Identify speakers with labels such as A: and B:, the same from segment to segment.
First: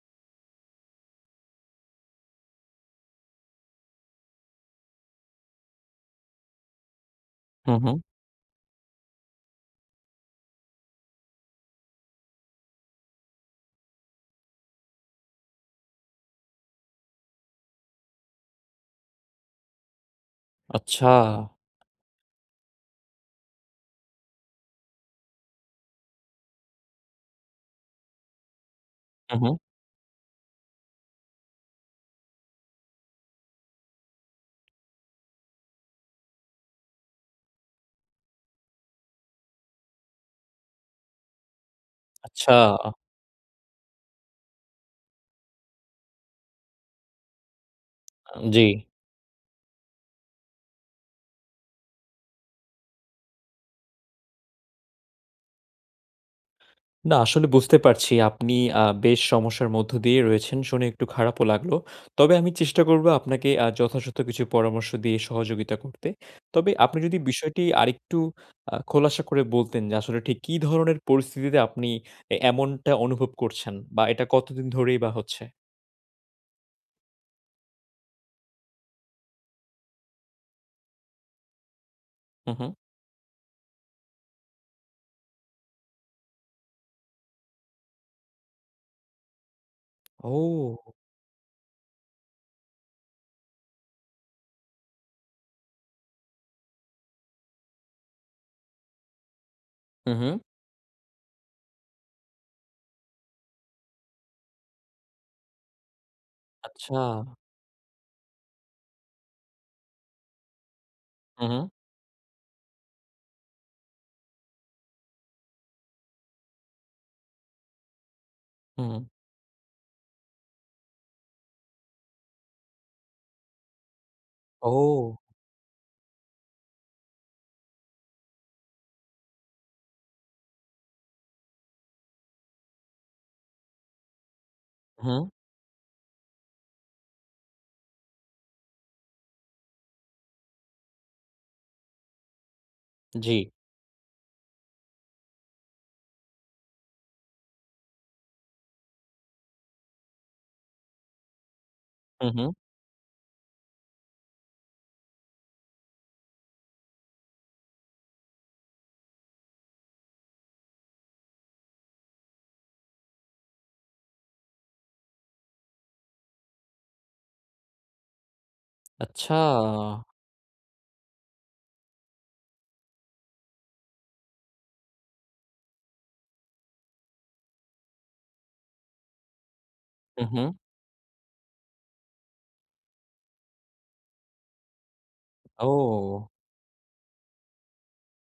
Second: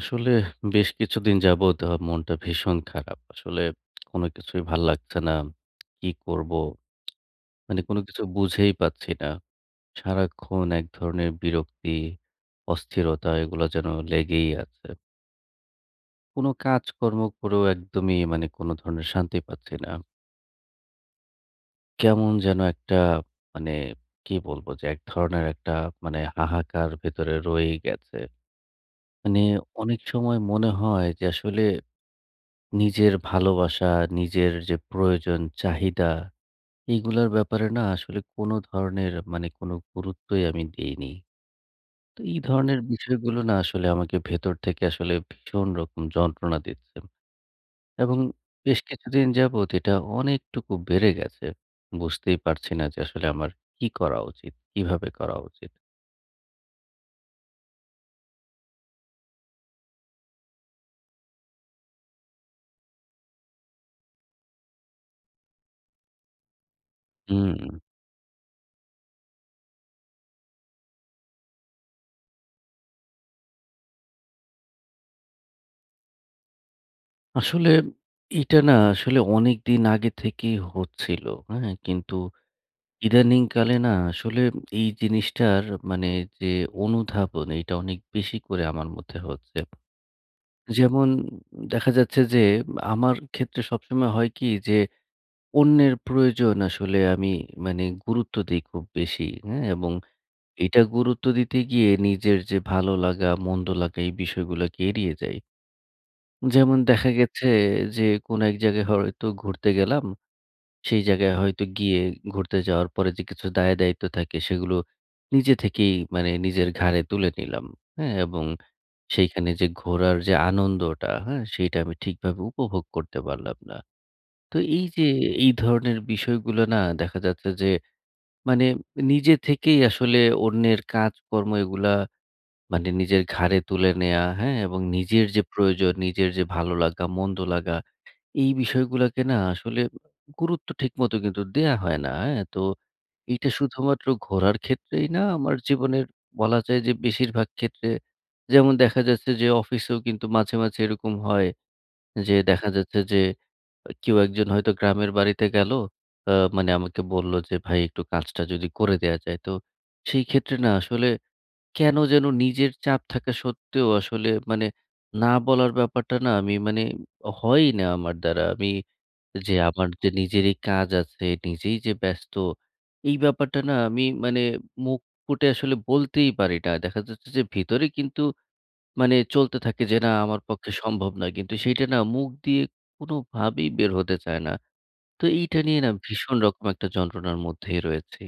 A: আসলে বেশ কিছুদিন যাবৎ মনটা ভীষণ খারাপ। আসলে কোনো কিছুই ভাল লাগছে না। কি করব?
B: হুম,
A: মানে
B: হুম।
A: কোনো কিছু বুঝেই পাচ্ছি না। সারাক্ষণ এক ধরনের বিরক্তি, অস্থিরতা এগুলা যেন লেগেই আছে। কোনো কাজকর্ম করেও একদমই মানে কোনো ধরনের শান্তি পাচ্ছি না।
B: আচ্ছা।
A: কেমন যেন একটা মানে কি বলবো যে, এক ধরনের একটা মানে হাহাকার ভেতরে রয়েই গেছে।
B: হুম,
A: মানে
B: হুম।
A: অনেক সময় মনে হয় যে আসলে নিজের ভালোবাসা, নিজের যে প্রয়োজন, চাহিদা এইগুলার ব্যাপারে না আসলে কোনো ধরনের মানে কোনো গুরুত্বই আমি দেইনি। তো এই
B: আচ্ছা।
A: ধরনের বিষয়গুলো না আসলে আমাকে ভেতর থেকে আসলে ভীষণ রকম যন্ত্রণা দিচ্ছে এবং
B: জি।
A: বেশ কিছুদিন যাবৎ এটা অনেকটুকু বেড়ে গেছে। বুঝতেই পারছি না যে আসলে আমার কি করা উচিত? কিভাবে করা উচিত?
B: না আসলে বুঝতে পারছি আপনি বেশ সমস্যার মধ্য দিয়ে রয়েছেন শুনে একটু খারাপও লাগলো। তবে আমি চেষ্টা করব আপনাকে যথাযথ কিছু পরামর্শ দিয়ে সহযোগিতা করতে। তবে আপনি যদি
A: হুম,
B: বিষয়টি আরেকটু খোলাসা করে বলতেন যে আসলে ঠিক কি ধরনের পরিস্থিতিতে আপনি এমনটা অনুভব করছেন? বা এটা কতদিন ধরেই বা হচ্ছে?
A: আসলে এটা না আসলে অনেকদিন আগে থেকেই হচ্ছিল, হ্যাঁ? কিন্তু
B: হুম, হুম।
A: ইদানিংকালে না আসলে এই জিনিসটার মানে যে অনুধাবন এটা অনেক বেশি করে আমার মধ্যে হচ্ছে।
B: ও!
A: যেমন দেখা যাচ্ছে যে আমার ক্ষেত্রে সবসময় হয় কি যে অন্যের প্রয়োজন আসলে আমি মানে গুরুত্ব দেই খুব বেশি, হ্যাঁ? এবং
B: হুম, হুম।
A: এটা গুরুত্ব দিতে গিয়ে নিজের যে ভালো লাগা, মন্দ লাগা এই বিষয়গুলোকে এড়িয়ে যাই। যেমন
B: আচ্ছা।
A: দেখা গেছে যে কোনো এক জায়গায় হয়তো ঘুরতে গেলাম সেই জায়গায়
B: হুম,
A: হয়তো
B: হুম।
A: গিয়ে ঘুরতে যাওয়ার পরে যে কিছু দায়-দায়িত্ব থাকে সেগুলো নিজে থেকেই মানে নিজের ঘাড়ে তুলে নিলাম। হ্যাঁ? এবং
B: হুম।
A: সেইখানে যে ঘোরার যে আনন্দটা, হ্যাঁ? সেইটা আমি ঠিকভাবে উপভোগ করতে পারলাম না। তো এই যে
B: ও!
A: এই ধরনের বিষয়গুলো না দেখা যাচ্ছে যে মানে নিজে থেকেই আসলে অন্যের কাজকর্ম এগুলা মানে নিজের ঘাড়ে তুলে নেয়া, হ্যাঁ? এবং
B: হুম।
A: নিজের যে প্রয়োজন, নিজের যে ভালো লাগা, মন্দ লাগা এই বিষয়গুলাকে না আসলে গুরুত্ব ঠিকমতো কিন্তু দেয়া হয় না। হ্যাঁ? তো
B: জি।
A: এইটা শুধুমাত্র ঘোরার ক্ষেত্রেই না আমার জীবনের বলা যায় যে বেশিরভাগ ক্ষেত্রে যেমন দেখা যাচ্ছে যে অফিসেও কিন্তু মাঝে, মাঝে এরকম হয়
B: হুম,
A: যে
B: হুম।
A: দেখা যাচ্ছে যে কেউ একজন হয়তো গ্রামের বাড়িতে গেল। মানে আমাকে বলল যে ভাই একটু কাজটা যদি করে দেয়া যায়। তো সেই ক্ষেত্রে না আসলে কেন যেন নিজের চাপ থাকা সত্ত্বেও আসলে মানে না বলার ব্যাপারটা না আমি মানে হয়ই না আমার দ্বারা। আমি
B: আচ্ছা,
A: যে আমার যে নিজেরই কাজ আছে, নিজেই যে ব্যস্ত, এই ব্যাপারটা না আমি মানে মুখ ফুটে আসলে বলতেই পারি না। দেখা যাচ্ছে যে ভিতরে কিন্তু মানে চলতে থাকে যে না
B: हम्म
A: আমার
B: हम्म
A: পক্ষে সম্ভব নয়। কিন্তু সেইটা না মুখ দিয়ে কোনোভাবেই বের হতে চায় না। তো এইটা
B: ओ
A: নিয়ে না ভীষণ রকম একটা যন্ত্রণার মধ্যেই রয়েছি।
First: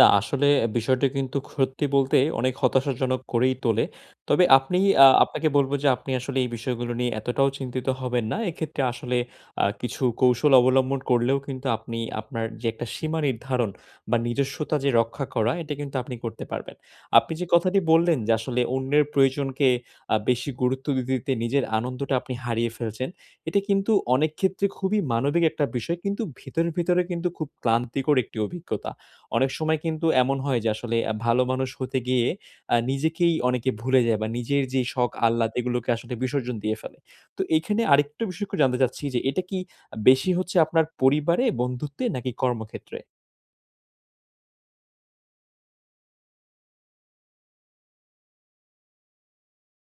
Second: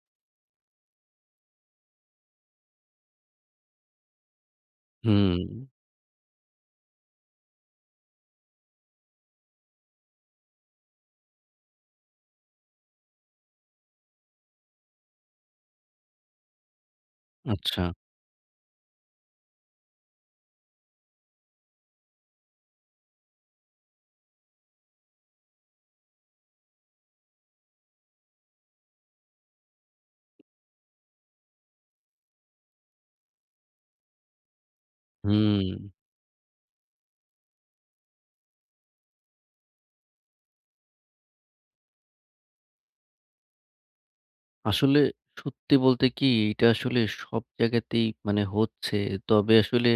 B: না, আসলে বিষয়টা কিন্তু সত্যি বলতে অনেক হতাশাজনক করেই তোলে। তবে আপনি আ
A: হুম,
B: আপনাকে বলব যে আপনি আসলে এই বিষয়গুলো নিয়ে এতটাও চিন্তিত হবেন না। এক্ষেত্রে আসলে কিছু কৌশল অবলম্বন করলেও কিন্তু আপনি আপনার যে একটা সীমা নির্ধারণ বা নিজস্বতা যে রক্ষা করা, এটা কিন্তু আপনি করতে পারবেন। আপনি যে কথাটি
A: আচ্ছা।
B: বললেন যে আসলে অন্যের প্রয়োজনকে বেশি গুরুত্ব দিতে, দিতে নিজের আনন্দটা আপনি হারিয়ে ফেলছেন। এটা কিন্তু অনেক ক্ষেত্রে খুবই মানবিক একটা বিষয়। কিন্তু ভিতরে, ভিতরে কিন্তু খুব ক্লান্তিকর একটি অভিজ্ঞতা। অনেক সময় কিন্তু এমন হয় যে আসলে ভালো মানুষ হতে গিয়ে নিজেকেই অনেকে ভুলে যায় বা নিজের যে শখ আহ্লাদ
A: হুম,
B: এগুলোকে আসলে বিসর্জন দিয়ে ফেলে। তো এইখানে আরেকটু বিষয় একটু জানতে চাচ্ছি যে এটা কি বেশি হচ্ছে আপনার পরিবারে, বন্ধুত্বে নাকি কর্মক্ষেত্রে?
A: আসলে সত্যি বলতে কি এটা আসলে সব জায়গাতেই মানে হচ্ছে। তবে আসলে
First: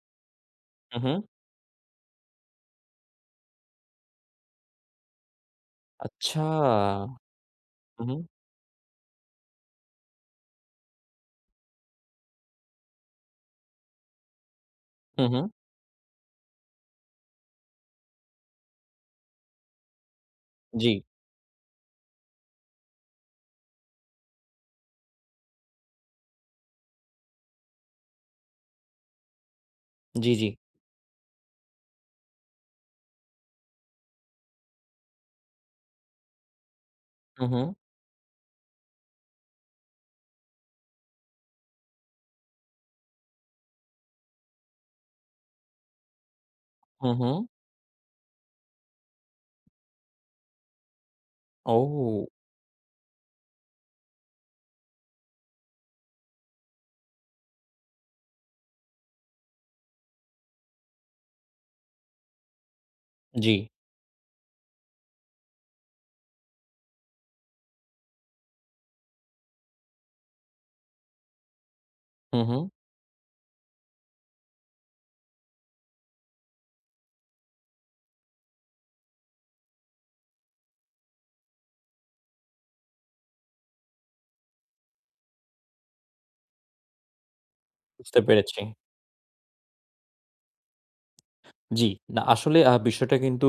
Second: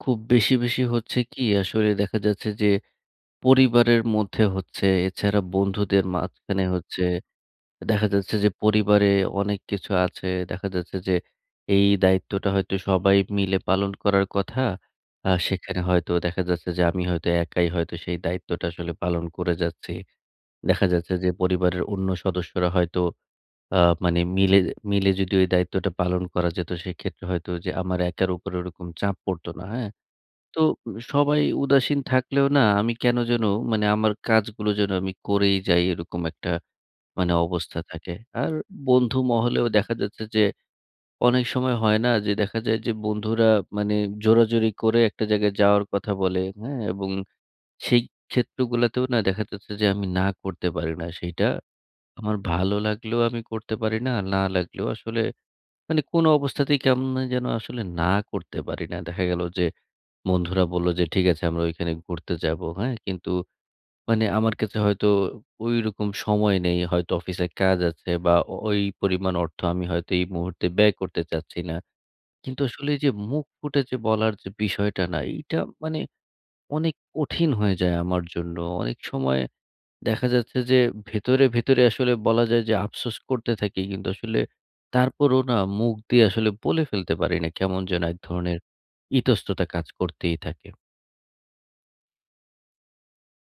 A: খুব বেশি, বেশি
B: হু, হু।
A: হচ্ছে কি আসলে দেখা যাচ্ছে যে পরিবারের মধ্যে হচ্ছে, এছাড়া বন্ধুদের
B: আচ্ছা।
A: মাঝখানে হচ্ছে
B: হু,
A: দেখা
B: হু,
A: যাচ্ছে যে পরিবারে অনেক কিছু আছে। দেখা যাচ্ছে যে এই দায়িত্বটা হয়তো সবাই মিলে পালন করার কথা।
B: হু, হু।
A: সেখানে হয়তো দেখা যাচ্ছে যে আমি হয়তো একাই হয়তো সেই দায়িত্বটা আসলে পালন করে যাচ্ছি। দেখা
B: জি,
A: যাচ্ছে যে পরিবারের অন্য সদস্যরা হয়তো আ মানে মিলে মিলে যদি ওই দায়িত্বটা পালন করা যেত সেক্ষেত্রে হয়তো যে আমার একার উপরে ওরকম চাপ পড়তো না। হ্যাঁ?
B: জি, জি।
A: তো সবাই উদাসীন থাকলেও না আমি কেন যেন মানে আমার কাজগুলো যেন আমি করেই যাই এরকম একটা মানে
B: হু, হু,
A: অবস্থা থাকে। আর বন্ধু মহলেও দেখা যাচ্ছে যে অনেক সময় হয় না যে দেখা যায় যে বন্ধুরা মানে জোরাজুরি করে একটা জায়গায় যাওয়ার কথা বলে, হ্যাঁ? এবং
B: হু, হু।
A: সেই ক্ষেত্রগুলাতেও না দেখা যাচ্ছে যে আমি না করতে পারি না। সেইটা
B: ও!
A: আমার ভালো লাগলেও আমি করতে পারি না, না লাগলেও আসলে মানে কোনো অবস্থাতেই কেমন যেন আসলে না করতে পারি না। দেখা গেল যে বন্ধুরা বলল যে, "ঠিক আছে আমরা ওইখানে ঘুরতে যাবো।" হ্যাঁ? কিন্তু
B: জি।
A: মানে আমার কাছে হয়তো ঐরকম সময় নেই। হয়তো অফিসে কাজ আছে বা ও ওই পরিমাণ অর্থ আমি হয়তো এই মুহূর্তে ব্যয় করতে চাচ্ছি না।
B: হু, হু।
A: কিন্তু আসলে এই যে মুখ ফুটে যে বলার যে বিষয়টা না, এইটা মানে অনেক কঠিন হয়ে যায় আমার জন্য। অনেক সময় দেখা যাচ্ছে যে ভেতরে, ভেতরে আসলে বলা যায় যে আফসোস করতে থাকি। কিন্তু আসলে তারপরও না মুখ দিয়ে আসলে বলে ফেলতে পারি না। কেমন যেন এক
B: বুঝতে
A: ধরনের
B: পেরেছি।
A: ইতস্ততা কাজ করতেই থাকে।
B: জি, না আসলে বিষয়টা কিন্তু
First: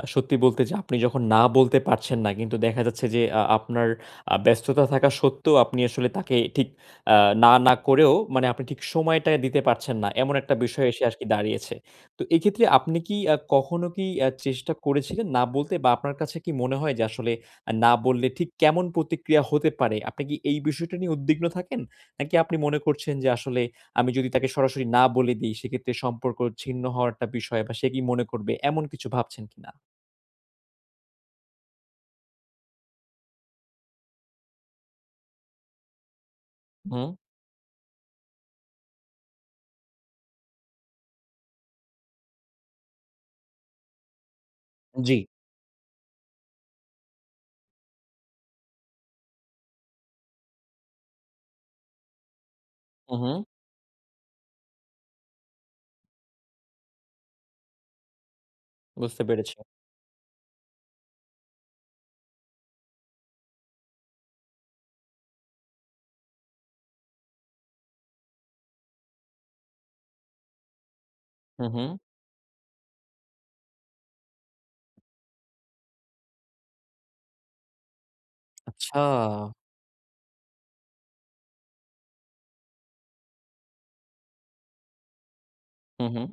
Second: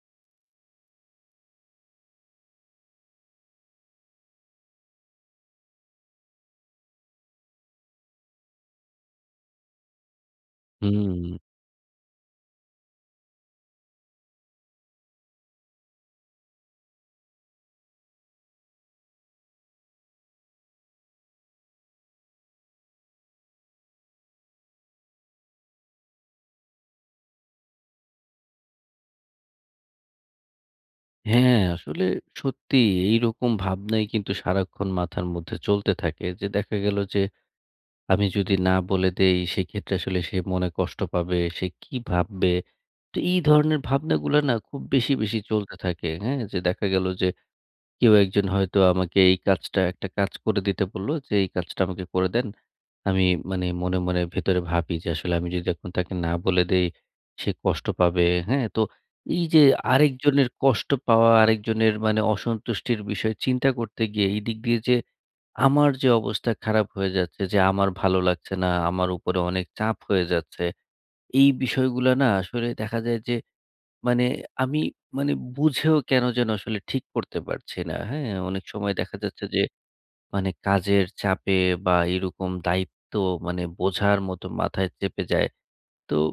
B: সত্যি বলতে যে আপনি যখন না বলতে পারছেন না কিন্তু দেখা যাচ্ছে যে আপনার ব্যস্ততা থাকা সত্ত্বেও আপনি আসলে তাকে ঠিক আ না, না করেও মানে আপনি ঠিক সময়টা দিতে পারছেন না। এমন একটা বিষয় এসে
A: হুম।
B: আরকি দাঁড়িয়েছে। তো এক্ষেত্রে আপনি কি কখনো কি চেষ্টা করেছিলেন না বলতে বা আপনার কাছে কি মনে হয় যে আসলে না বললে ঠিক কেমন প্রতিক্রিয়া হতে পারে? আপনি কি এই বিষয়টা নিয়ে উদ্বিগ্ন থাকেন? নাকি আপনি মনে করছেন যে আসলে আমি যদি তাকে সরাসরি না বলে দেই, সেক্ষেত্রে সম্পর্ক ছিন্ন হওয়ার একটা বিষয় বা সে কি মনে করবে? এমন কিছু ভাবছেন কিনা?
A: হ্যাঁ, আসলে সত্যি এইরকম ভাবনাই কিন্তু সারাক্ষণ মাথার মধ্যে চলতে থাকে যে দেখা গেল
B: হুম,
A: যে আমি যদি না বলে দেই সেক্ষেত্রে আসলে সে মনে কষ্ট পাবে, সে কি ভাববে? তো এই ধরনের ভাবনাগুলা না খুব বেশি,
B: জি।
A: বেশি চলতে থাকে। হ্যাঁ? যে দেখা গেল যে কেউ একজন হয়তো আমাকে এই কাজটা একটা কাজ করে দিতে বলল যে, "এই কাজটা আমাকে করে দেন।"
B: হু,
A: আমি
B: হুম,
A: মানে মনে ভেতরে ভাবি যে আসলে আমি যদি এখন তাকে না বলে দেই, সে কষ্ট পাবে। হ্যাঁ? তো
B: বুঝতে
A: এই
B: পেরেছি।
A: যে আরেকজনের কষ্ট পাওয়া, আরেকজনের মানে অসন্তুষ্টির বিষয় চিন্তা করতে গিয়ে এই দিক দিয়ে যে আমার যে অবস্থা খারাপ হয়ে যাচ্ছে, যে আমার ভালো লাগছে না, আমার উপরে অনেক চাপ হয়ে যাচ্ছে। এই
B: হু, হুম।
A: বিষয়গুলা না আসলে দেখা যায় যে মানে আমি মানে বুঝেও কেন যেন আসলে ঠিক করতে পারছি না। হ্যাঁ? অনেক সময়
B: আচ্ছা।
A: দেখা যাচ্ছে যে মানে কাজের চাপে বা এরকম দায়িত্ব মানে বোঝার মতো মাথায় চেপে যায়।
B: হু,
A: তো
B: হুম।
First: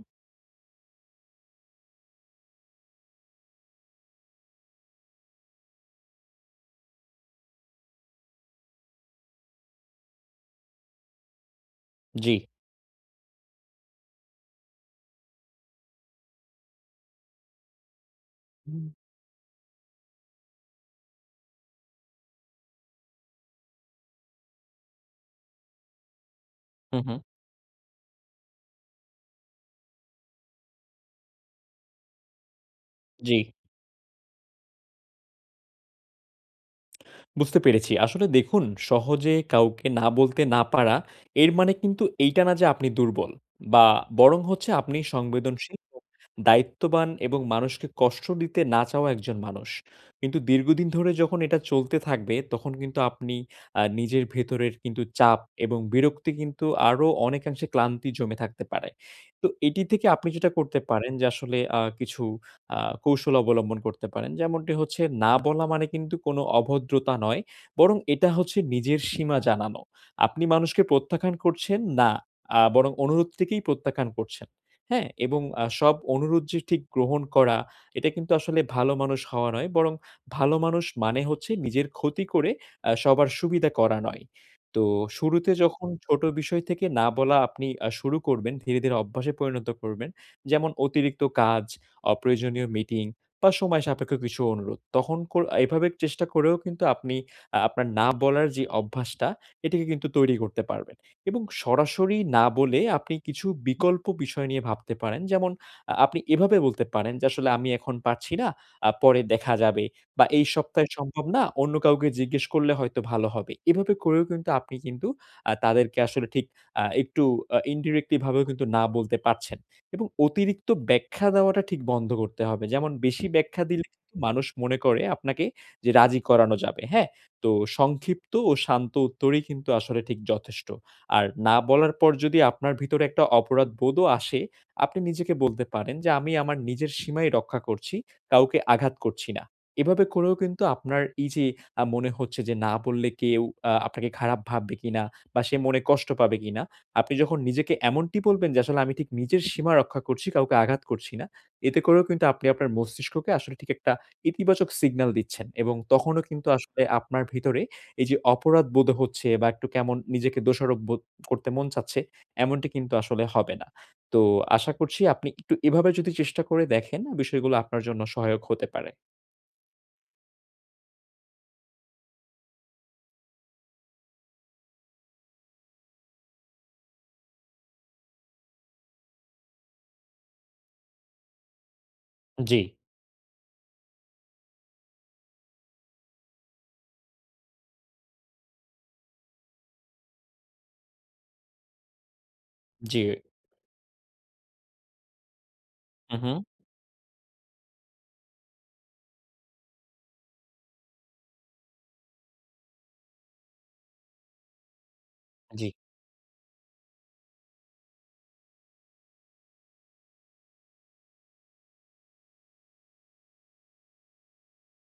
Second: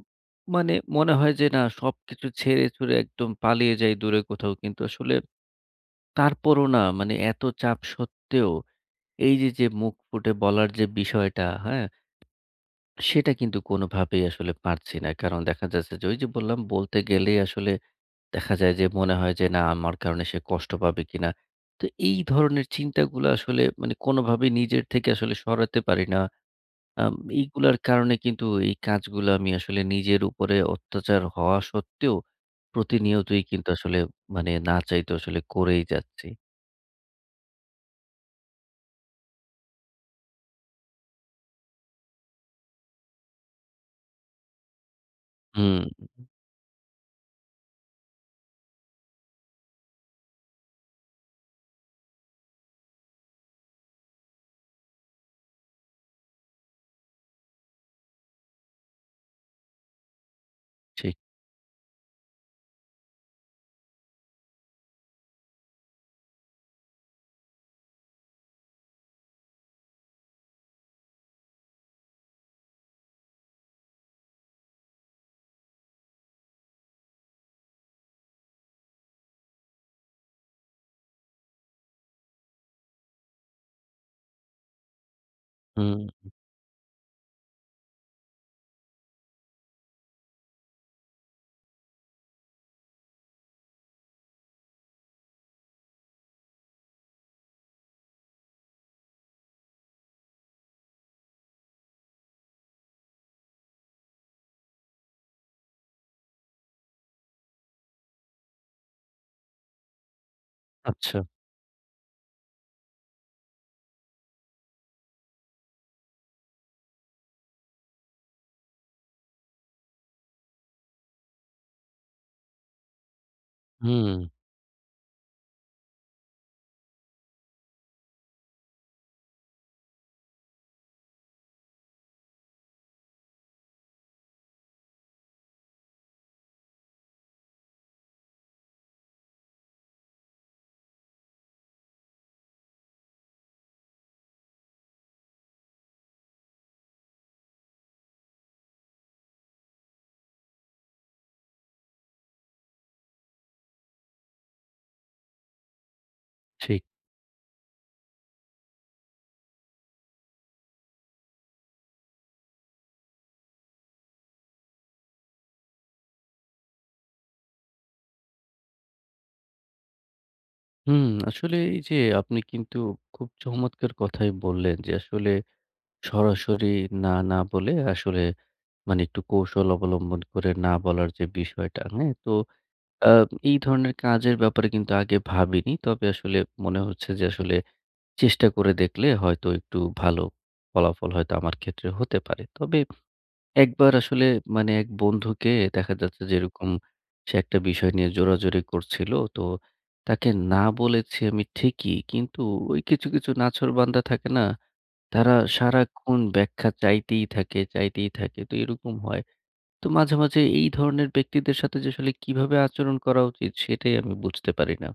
A: মানে মনে হয় যে না সবকিছু ছেড়ে ছুড়ে একদম পালিয়ে যাই দূরে কোথাও। কিন্তু আসলে তারপরও না মানে এত চাপ সত্ত্বেও এই যে, যে মুখ ফুটে বলার যে বিষয়টা, হ্যাঁ?
B: জি।
A: সেটা কিন্তু কোনোভাবেই আসলে পারছি না। কারণ দেখা যাচ্ছে যে ওই যে বললাম বলতে গেলেই আসলে দেখা যায়
B: হুম।
A: যে মনে হয় যে না আমার কারণে সে কষ্ট পাবে কিনা। তো এই ধরনের চিন্তাগুলো আসলে মানে কোনোভাবেই নিজের থেকে আসলে সরাতে পারি না।
B: হু,
A: আম
B: হুম।
A: এইগুলার কারণে কিন্তু এই কাজগুলো আমি আসলে নিজের উপরে অত্যাচার হওয়া সত্ত্বেও
B: জি।
A: প্রতিনিয়তই কিন্তু আসলে মানে না চাইতেও আসলে করেই যাচ্ছি।
B: বুঝতে পেরেছি। আসলে দেখুন সহজে কাউকে না বলতে না পারা, এর মানে কিন্তু এইটা না যে আপনি দুর্বল বা বরং হচ্ছে আপনি সংবেদনশীল,
A: হুম,
B: দায়িত্ববান এবং মানুষকে কষ্ট দিতে না চাওয়া একজন মানুষ। কিন্তু দীর্ঘদিন ধরে যখন এটা চলতে থাকবে তখন কিন্তু আপনি নিজের ভেতরের কিন্তু চাপ এবং বিরক্তি কিন্তু আরো অনেকাংশে ক্লান্তি জমে থাকতে পারে। তো এটি থেকে আপনি যেটা করতে পারেন
A: ঠিক।
B: যে আসলে কিছু আ কৌশল অবলম্বন করতে পারেন। যেমনটি হচ্ছে না বলা মানে কিন্তু কোনো অভদ্রতা নয়। বরং এটা হচ্ছে নিজের সীমা জানানো। আপনি মানুষকে প্রত্যাখ্যান করছেন না। বরং অনুরোধ থেকেই প্রত্যাখ্যান করছেন। হ্যাঁ? এবং সব অনুরোধ যে ঠিক গ্রহণ করা এটা কিন্তু আসলে ভালো মানুষ হওয়া নয়। বরং ভালো মানুষ মানে হচ্ছে নিজের ক্ষতি করে সবার সুবিধা করা নয়। তো শুরুতে যখন
A: হুম,
B: ছোট বিষয় থেকে না বলা আপনি শুরু করবেন ধীরে, ধীরে অভ্যাসে পরিণত করবেন। যেমন অতিরিক্ত কাজ অপ্রয়োজনীয় মিটিং বা সময় সাপেক্ষ কিছু অনুরোধ। তখন কর এভাবে চেষ্টা করেও কিন্তু আপনি আপনার না বলার যে অভ্যাসটা, এটিকে কিন্তু তৈরি করতে পারবেন এবং সরাসরি না বলে আপনি কিছু বিকল্প বিষয় নিয়ে ভাবতে পারেন। যেমন আপনি এভাবে বলতে পারেন যে, "আসলে আমি এখন পারছি না, পরে দেখা যাবে" বা "এই সপ্তাহে
A: আচ্ছা।
B: সম্ভব না, অন্য কাউকে জিজ্ঞেস করলে হয়তো ভালো হবে।" এভাবে করেও কিন্তু আপনি কিন্তু তাদেরকে আসলে ঠিক একটু ইনডিরেক্টলি ভাবেও কিন্তু না বলতে পারছেন। এবং অতিরিক্ত ব্যাখ্যা দেওয়াটা ঠিক বন্ধ করতে হবে। যেমন বেশি ব্যাখ্যা দিলে
A: হুম,
B: কিন্তু মানুষ মনে করে আপনাকে যে রাজি করানো যাবে, হ্যাঁ? তো সংক্ষিপ্ত ও শান্ত উত্তরই কিন্তু আসলে ঠিক যথেষ্ট। আর না বলার পর যদি আপনার ভিতরে একটা অপরাধবোধও আসে, আপনি নিজেকে বলতে পারেন যে, "আমি আমার নিজের সীমাই রক্ষা করছি, কাউকে আঘাত করছি না।" এভাবে করেও কিন্তু আপনার এই যে মনে হচ্ছে যে না বললে কেউ আপনাকে খারাপ ভাববে কিনা বা সে মনে কষ্ট পাবে কিনা আপনি যখন নিজেকে এমনটি বলবেন যে, আসলে আমি ঠিক নিজের সীমা রক্ষা করছি, কাউকে আঘাত করছি না। এতে করেও কিন্তু আপনি আপনার মস্তিষ্ককে আসলে ঠিক একটা ইতিবাচক সিগন্যাল দিচ্ছেন এবং তখনও কিন্তু আসলে
A: ঠিক।
B: আপনার ভিতরে এই যে অপরাধ বোধ হচ্ছে বা একটু কেমন নিজেকে দোষারোপ বোধ করতে মন চাচ্ছে, এমনটি কিন্তু আসলে হবে না। তো আশা করছি আপনি একটু এভাবে যদি চেষ্টা করে দেখেন, বিষয়গুলো আপনার জন্য সহায়ক হতে পারে।
A: হুম, আসলে এই যে আপনি কিন্তু খুব চমৎকার কথাই বললেন যে আসলে সরাসরি না বলে আসলে মানে একটু কৌশল অবলম্বন করে না বলার যে বিষয়টা, হ্যাঁ? তো
B: জি,
A: আ এই ধরনের কাজের ব্যাপারে কিন্তু আগে ভাবিনি। তবে আসলে মনে হচ্ছে যে আসলে চেষ্টা করে দেখলে হয়তো একটু ভালো ফলাফল হয়তো আমার ক্ষেত্রে হতে পারে। তবে
B: জি।
A: একবার আসলে মানে এক বন্ধুকে দেখা
B: হু,
A: যাচ্ছে
B: হু।
A: যে এরকম সে একটা বিষয় নিয়ে জোরাজুরি করছিল। তো তাকে না বলেছি আমি ঠিকই। কিন্তু ওই কিছু, কিছু নাছোড়বান্দা থাকে না? তারা
B: জি।
A: সারাক্ষণ ব্যাখ্যা চাইতেই থাকে, চাইতেই থাকে। তো এরকম হয় তো মাঝে, মাঝে এই ধরনের ব্যক্তিদের সাথে যে আসলে কিভাবে আচরণ করা উচিত সেটাই আমি বুঝতে পারি না।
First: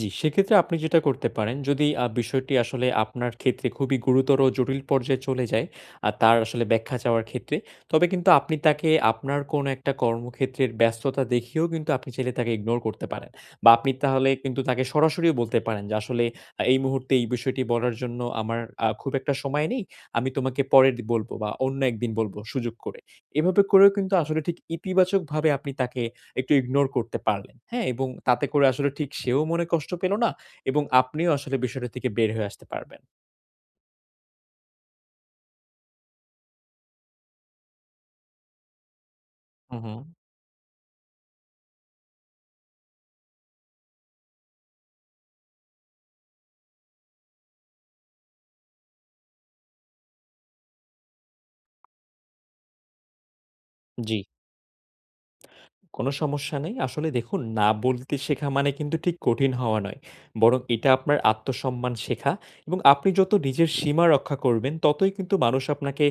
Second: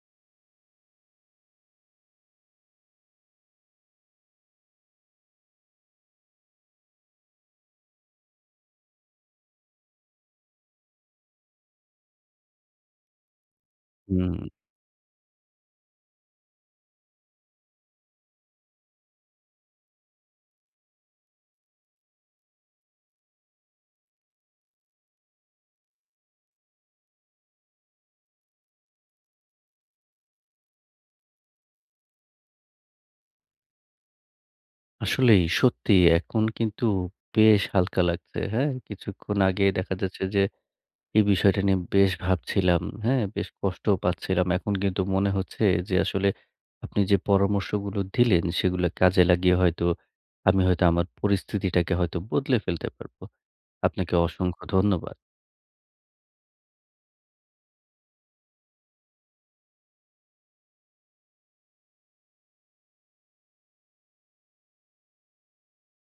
B: জি, সেক্ষেত্রে আপনি যেটা করতে পারেন যদি বিষয়টি আসলে আপনার ক্ষেত্রে খুবই গুরুতর ও জটিল পর্যায়ে চলে যায়, আর তার আসলে ব্যাখ্যা চাওয়ার ক্ষেত্রে, তবে কিন্তু আপনি তাকে আপনার কোনো একটা কর্মক্ষেত্রের ব্যস্ততা দেখিয়েও কিন্তু আপনি চাইলে তাকে ইগনোর করতে পারেন। বা আপনি তাহলে
A: হুম,
B: কিন্তু তাকে সরাসরিও বলতে পারেন যে, "আসলে এই মুহূর্তে এই বিষয়টি বলার জন্য আমার খুব একটা সময় নেই। আমি তোমাকে পরে বলব বা অন্য একদিন বলব সুযোগ করে।" এভাবে করেও কিন্তু আসলে ঠিক ইতিবাচকভাবে আপনি তাকে একটু ইগনোর করতে পারলেন। হ্যাঁ? এবং তাতে করে আসলে ঠিক সেও মনে কষ্ট পেল না এবং আপনিও আসলে বিষয়টা থেকে বের হয়ে আসতে পারবেন।
A: আসলেই সত্যি এখন কিন্তু বেশ হালকা লাগছে, হ্যাঁ? কিছুক্ষণ আগে
B: হুম,
A: দেখা
B: হুম।
A: যাচ্ছে যে এই বিষয়টা নিয়ে বেশ ভাবছিলাম, হ্যাঁ? বেশ কষ্টও পাচ্ছিলাম। এখন কিন্তু মনে হচ্ছে যে আসলে আপনি যে পরামর্শগুলো দিলেন সেগুলো কাজে লাগিয়ে হয়তো আমি হয়তো আমার পরিস্থিতিটাকে হয়তো বদলে ফেলতে পারবো। আপনাকে
B: জি।
A: অসংখ্য ধন্যবাদ।
B: কোনো সমস্যা নেই। আসলে দেখুন, না বলতে শেখা মানে কিন্তু ঠিক কঠিন হওয়া নয়। বরং এটা আপনার আত্মসম্মান শেখা এবং আপনি যত নিজের সীমা রক্ষা করবেন, ততই কিন্তু মানুষ আপনাকে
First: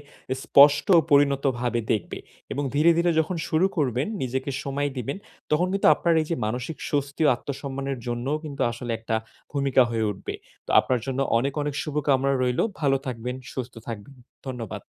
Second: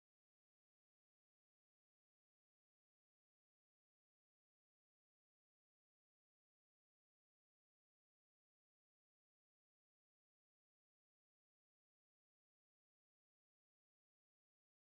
B: স্পষ্ট ও পরিণতভাবে দেখবে। এবং ধীরে, ধীরে যখন শুরু করবেন, নিজেকে সময় দিবেন, তখন কিন্তু আপনার এই যে মানসিক স্বস্তি ও আত্মসম্মানের জন্যও কিন্তু আসলে একটা ভূমিকা হয়ে উঠবে। তো আপনার জন্য অনেক, অনেক শুভকামনা রইলো। ভালো থাকবেন, সুস্থ থাকবেন। ধন্যবাদ।